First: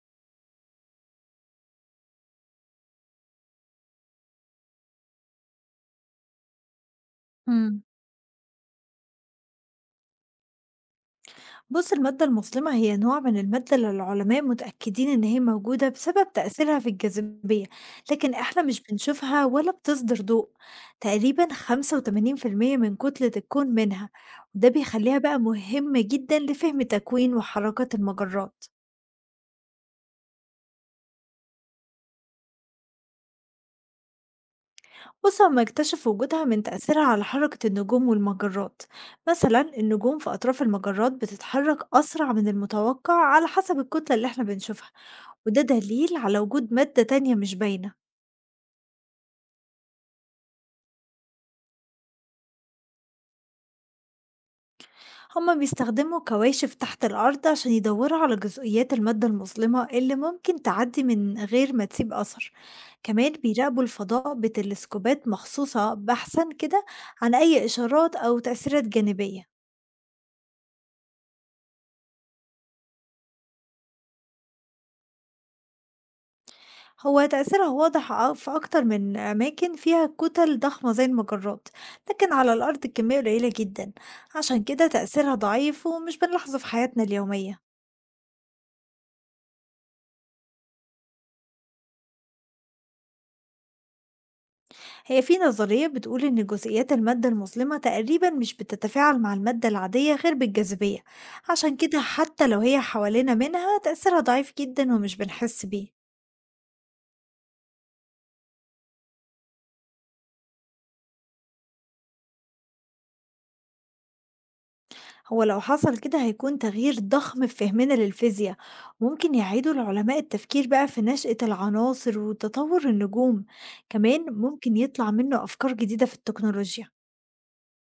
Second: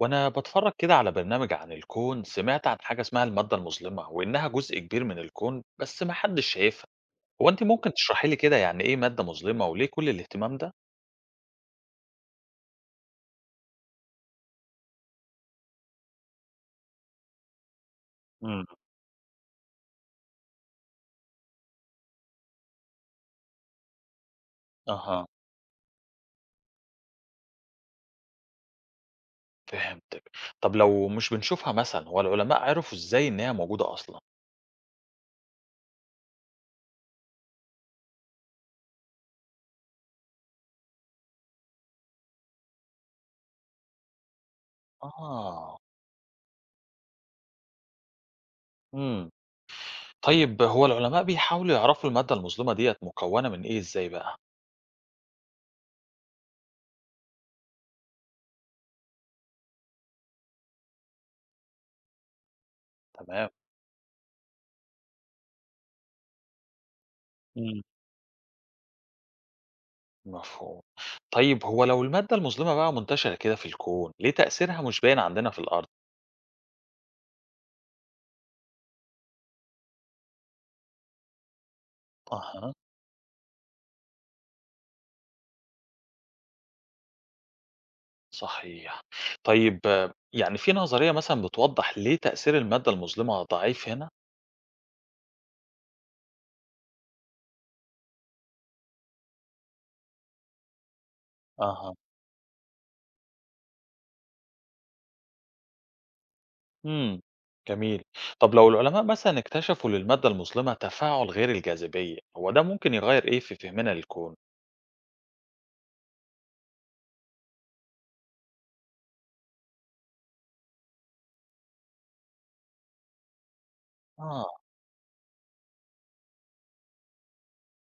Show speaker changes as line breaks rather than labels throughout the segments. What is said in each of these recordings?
وأنا بتفرج كده على برنامج عن الكون سمعت عن حاجة اسمها المادة المظلمة وإنها جزء كبير من الكون بس ما حدش شايفها. هو أنت
إمم.
ممكن تشرحي لي كده يعني إيه مادة مظلمة وليه كل الاهتمام ده؟
بُص المادة المظلمة هي نوع من المادة اللي العلماء متأكدين إن هي موجودة بسبب تأثيرها في الجاذبية، لكن إحنا
مم.
مش بنشوفها ولا بتصدر ضوء، تقريبًا 85% من كتلة الكون منها، وده بيخليها
أها،
بقى مهمة جدًا لفهم تكوين وحركة المجرات.
فهمتك. طب لو مش بنشوفها مثلا هو العلماء عرفوا إزاي إن هي موجودة أصلا؟
بُص هُم اكتشفوا وجودها من تأثيرها على حركة النجوم والمجرات، مثلًا النجوم في أطراف المجرات بتتحرك أسرع من المتوقع على حسب الكتلة اللي إحنا بنشوفها. وده
آه.
دليل على وجود مادة تانية مش باينة.
امم. طيب هو العلماء بيحاولوا يعرفوا المادة المظلمة ديت مكونة من إيه إزاي بقى؟
هما بيستخدموا كواشف تحت الأرض عشان يدوروا على جزئيات المادة المظلمة اللي ممكن تعدي من غير ما تسيب أثر، كمان
تمام.
بيراقبوا الفضاء بتلسكوبات مخصوصة بحثا كده عن أي
مم.
إشارات أو تأثيرات جانبية.
مفهوم. طيب هو لو المادة المظلمة بقى منتشرة كده في الكون ليه تأثيرها مش باين عندنا في الأرض؟
هو تأثيرها واضح في أكتر من أماكن فيها كتل ضخمة زي المجرات، لكن على
أها.
الأرض الكمية قليلة جدا، عشان كده تأثيرها ضعيف ومش بنلاحظه في حياتنا اليومية.
صحيح. طيب آه، يعني في نظرية مثلًا بتوضّح ليه تأثير المادة المظلمة ضعيف هنا؟
هي في نظرية بتقول إن جزيئات المادة المظلمة تقريبا مش بتتفاعل مع المادة العادية غير بالجاذبية، عشان
أها.
كده حتى لو هي حوالينا منها تأثيرها ضعيف جدا ومش بنحس بيه.
إمم. جميل. طب لو العلماء مثلًا اكتشفوا للمادة المظلمة تفاعل غير الجاذبية، هو ده ممكن يغيّر إيه في فهمنا للكون؟
هو لو حصل كده هيكون تغيير ضخم في فهمنا للفيزياء، ممكن يعيدوا العلماء التفكير بقى في نشأة العناصر وتطور النجوم، كمان
آه،
ممكن يطلع منه أفكار جديدة في التكنولوجيا.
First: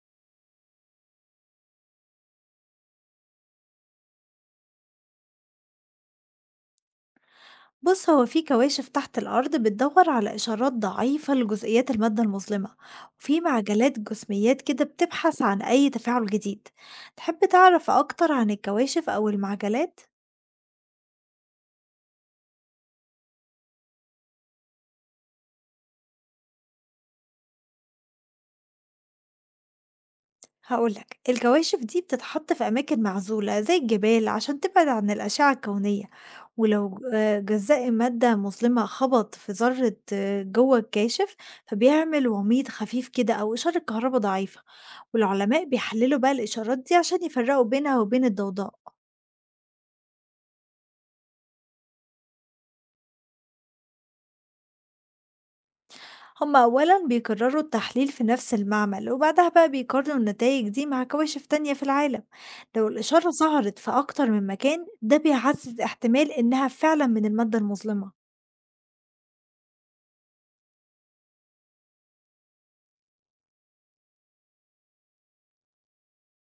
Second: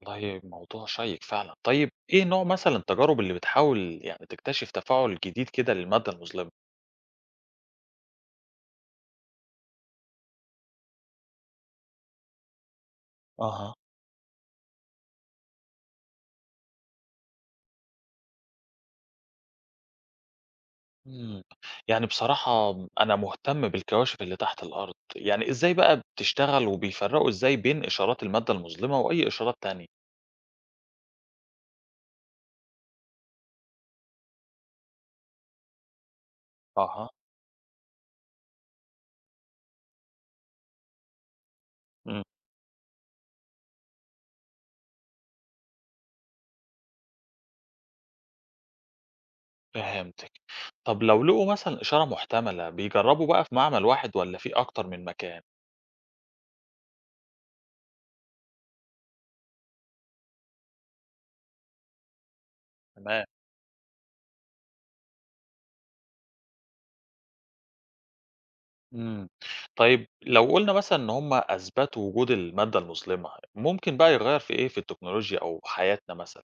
والله موضوع شيّق فعلًا. طيب إيه نوع مثلًا التجارب اللي بتحاول يعني تكتشف تفاعل جديد كده للمادة المظلمة؟
بص هو في كواشف تحت الأرض بتدور على إشارات ضعيفة لجزئيات المادة المظلمة، وفي
أها.
معجلات جسميات كده بتبحث عن أي تفاعل جديد. تحب تعرف أكتر عن الكواشف أو المعجلات؟
إمم. يعني بصراحة أنا مهتم بالكواشف اللي تحت الأرض، يعني إزاي بقى بتشتغل وبيفرّقوا إزاي بين إشارات المادة المظلمة وأي إشارات تانية؟
هاقول لك الكواشف دي بتتحط في أماكن معزولة زي الجبال عشان تبعد عن الأشعة الكونية، ولو
أها.
جزاء مادة مظلمة خبط في ذرة جوه الكاشف
إمم،
فبيعمل وميض خفيف كده أو إشارة كهرباء ضعيفة، والعلماء بيحللوا بقى الإشارات دي عشان يفرقوا بينها وبين الضوضاء.
فهمتِك. طب لو لقوا مثلًا إشارة محتملة، بيجرّبوا بقى في معمل واحد والّا في أكتر من مكان؟
هما أولا بيكرروا التحليل في نفس المعمل وبعدها بقى بيقارنوا النتائج دي مع كواشف تانية في العالم، لو
تمام.
الإشارة ظهرت في أكتر من مكان ده بيعزز احتمال إنها فعلا من المادة المظلمة.
إمم. طيب لو قُلنا مثلًا إن هم أثبتوا وجود المادة المظلمة، ممكن بقى يغيّر في إيه، في التكنولوجيا أو حياتنا مثلًا؟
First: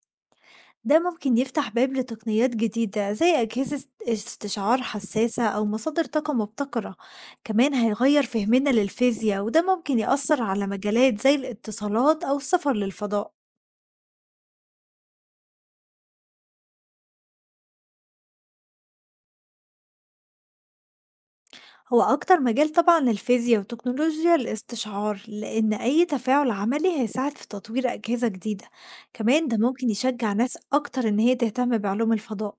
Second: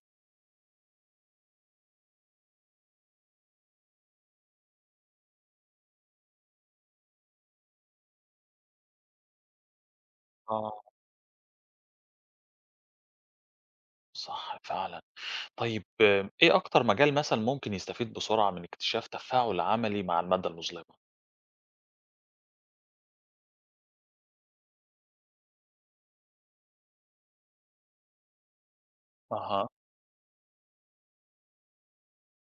ده ممكن يفتح باب لتقنيات جديدة زي أجهزة استشعار حساسة أو مصادر طاقة مبتكرة، كمان هيغير فهمنا للفيزياء وده ممكن يأثر على
آه.
مجالات زي الاتصالات أو السفر للفضاء.
صح فعلًا. طيب آه، إيه أكتر مجال مثلًا ممكن يستفيد بسرعة من اكتشاف تفاعل عملي مع المادة المظلمة؟
هو أكتر مجال طبعًا الفيزيا وتكنولوجيا الاستشعار، لإن أي تفاعل عملي هيساعد في تطوير أجهزة جديدة، كمان ده
أها.
ممكن يشجع ناس أكتر إن هي تهتم بعلوم الفضاء.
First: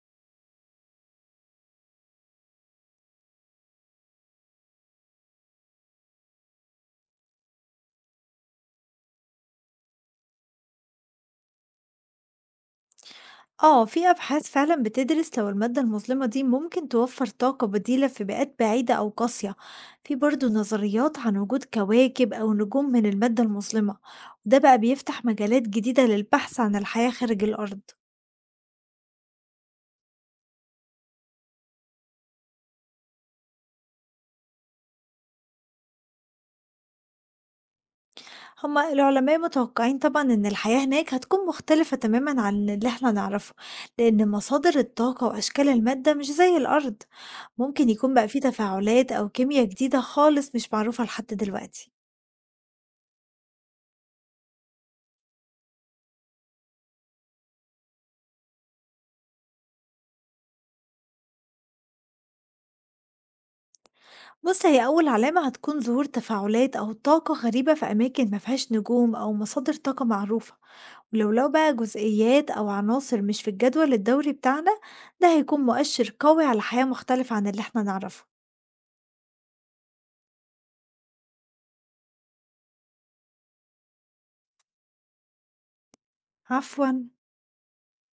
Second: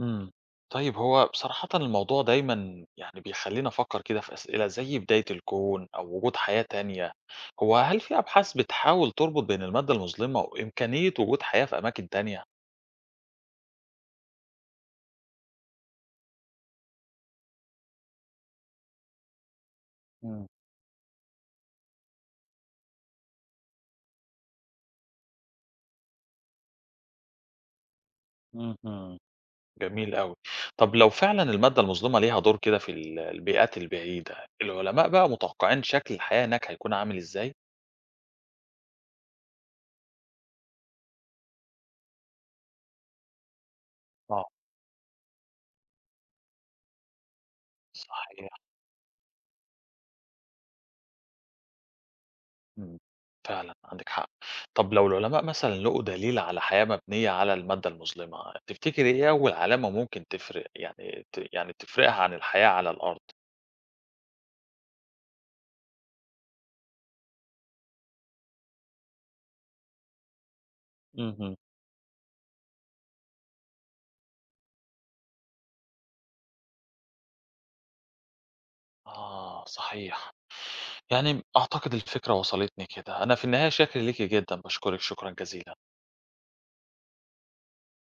إمم. طيب هو بصراحةً الموضوع دايمًا يعني بيخلّيني أفكّر كده في أسئلة زي بداية الكون أو وجود حياة تانية، هو هل في أبحاث بتحاول تربط بين المادة المظلمة وإمكانية وجود حياة في أماكن تانية؟
آه، في أبحاث فعلًا بتدرس لو المادة المظلمة دي ممكن توفر طاقة بديلة في بيئات بعيدة أو قاسية، في
إمم.
برضه نظريات عن وجود كواكب أو نجوم من المادة المظلمة، وده بقى بيفتح مجالات جديدة للبحث عن الحياة خارج الأرض.
اهم. جميل أوي. طب لو فعلًا المادة المظلمة ليها دور كده في البيئات البعيدة، العلماء بقى متوقعين شكل الحياة هناك هيكون عامل إزاي؟
هم العلماء متوقعين طبعًا إن الحياة هناك هتكون مختلفة تمامًا عن اللي إحنا نعرفه، لأن
آه،
مصادر الطاقة وأشكال المادة مش زي الأرض، ممكن يكون بقى في
صحيح.
تفاعلات أو كيميا جديدة خالص مش معروفة لحد دلوقتي.
إمم، فعلًا عندِك حق. طب لو العلماء مثلًا لقوا دليل على حياة مبنية على المادة المظلمة، تفتكري إيه أول علامة ممكن تفرق يعني يعني تفرقها عن الحياة على الأرض؟
بُص هي أول علامة هتكون ظهور تفاعلات أو طاقة غريبة في أماكن ما فيهاش نجوم أو مصادر طاقة معروفة، ولو لقوا
اهم.
بقى جزئيات أو عناصر مش في الجدول الدوري بتاعنا ده هيكون مؤشر قوي على حياة مختلفة عن اللي إحنا نعرفه.
آه، صحيح. يعني أعتقد الفكرة وصلتني كده. أنا في النهاية شاكر ليكِ جدًا، باشكرِك شكرًا جزيلًا.
عفوًا.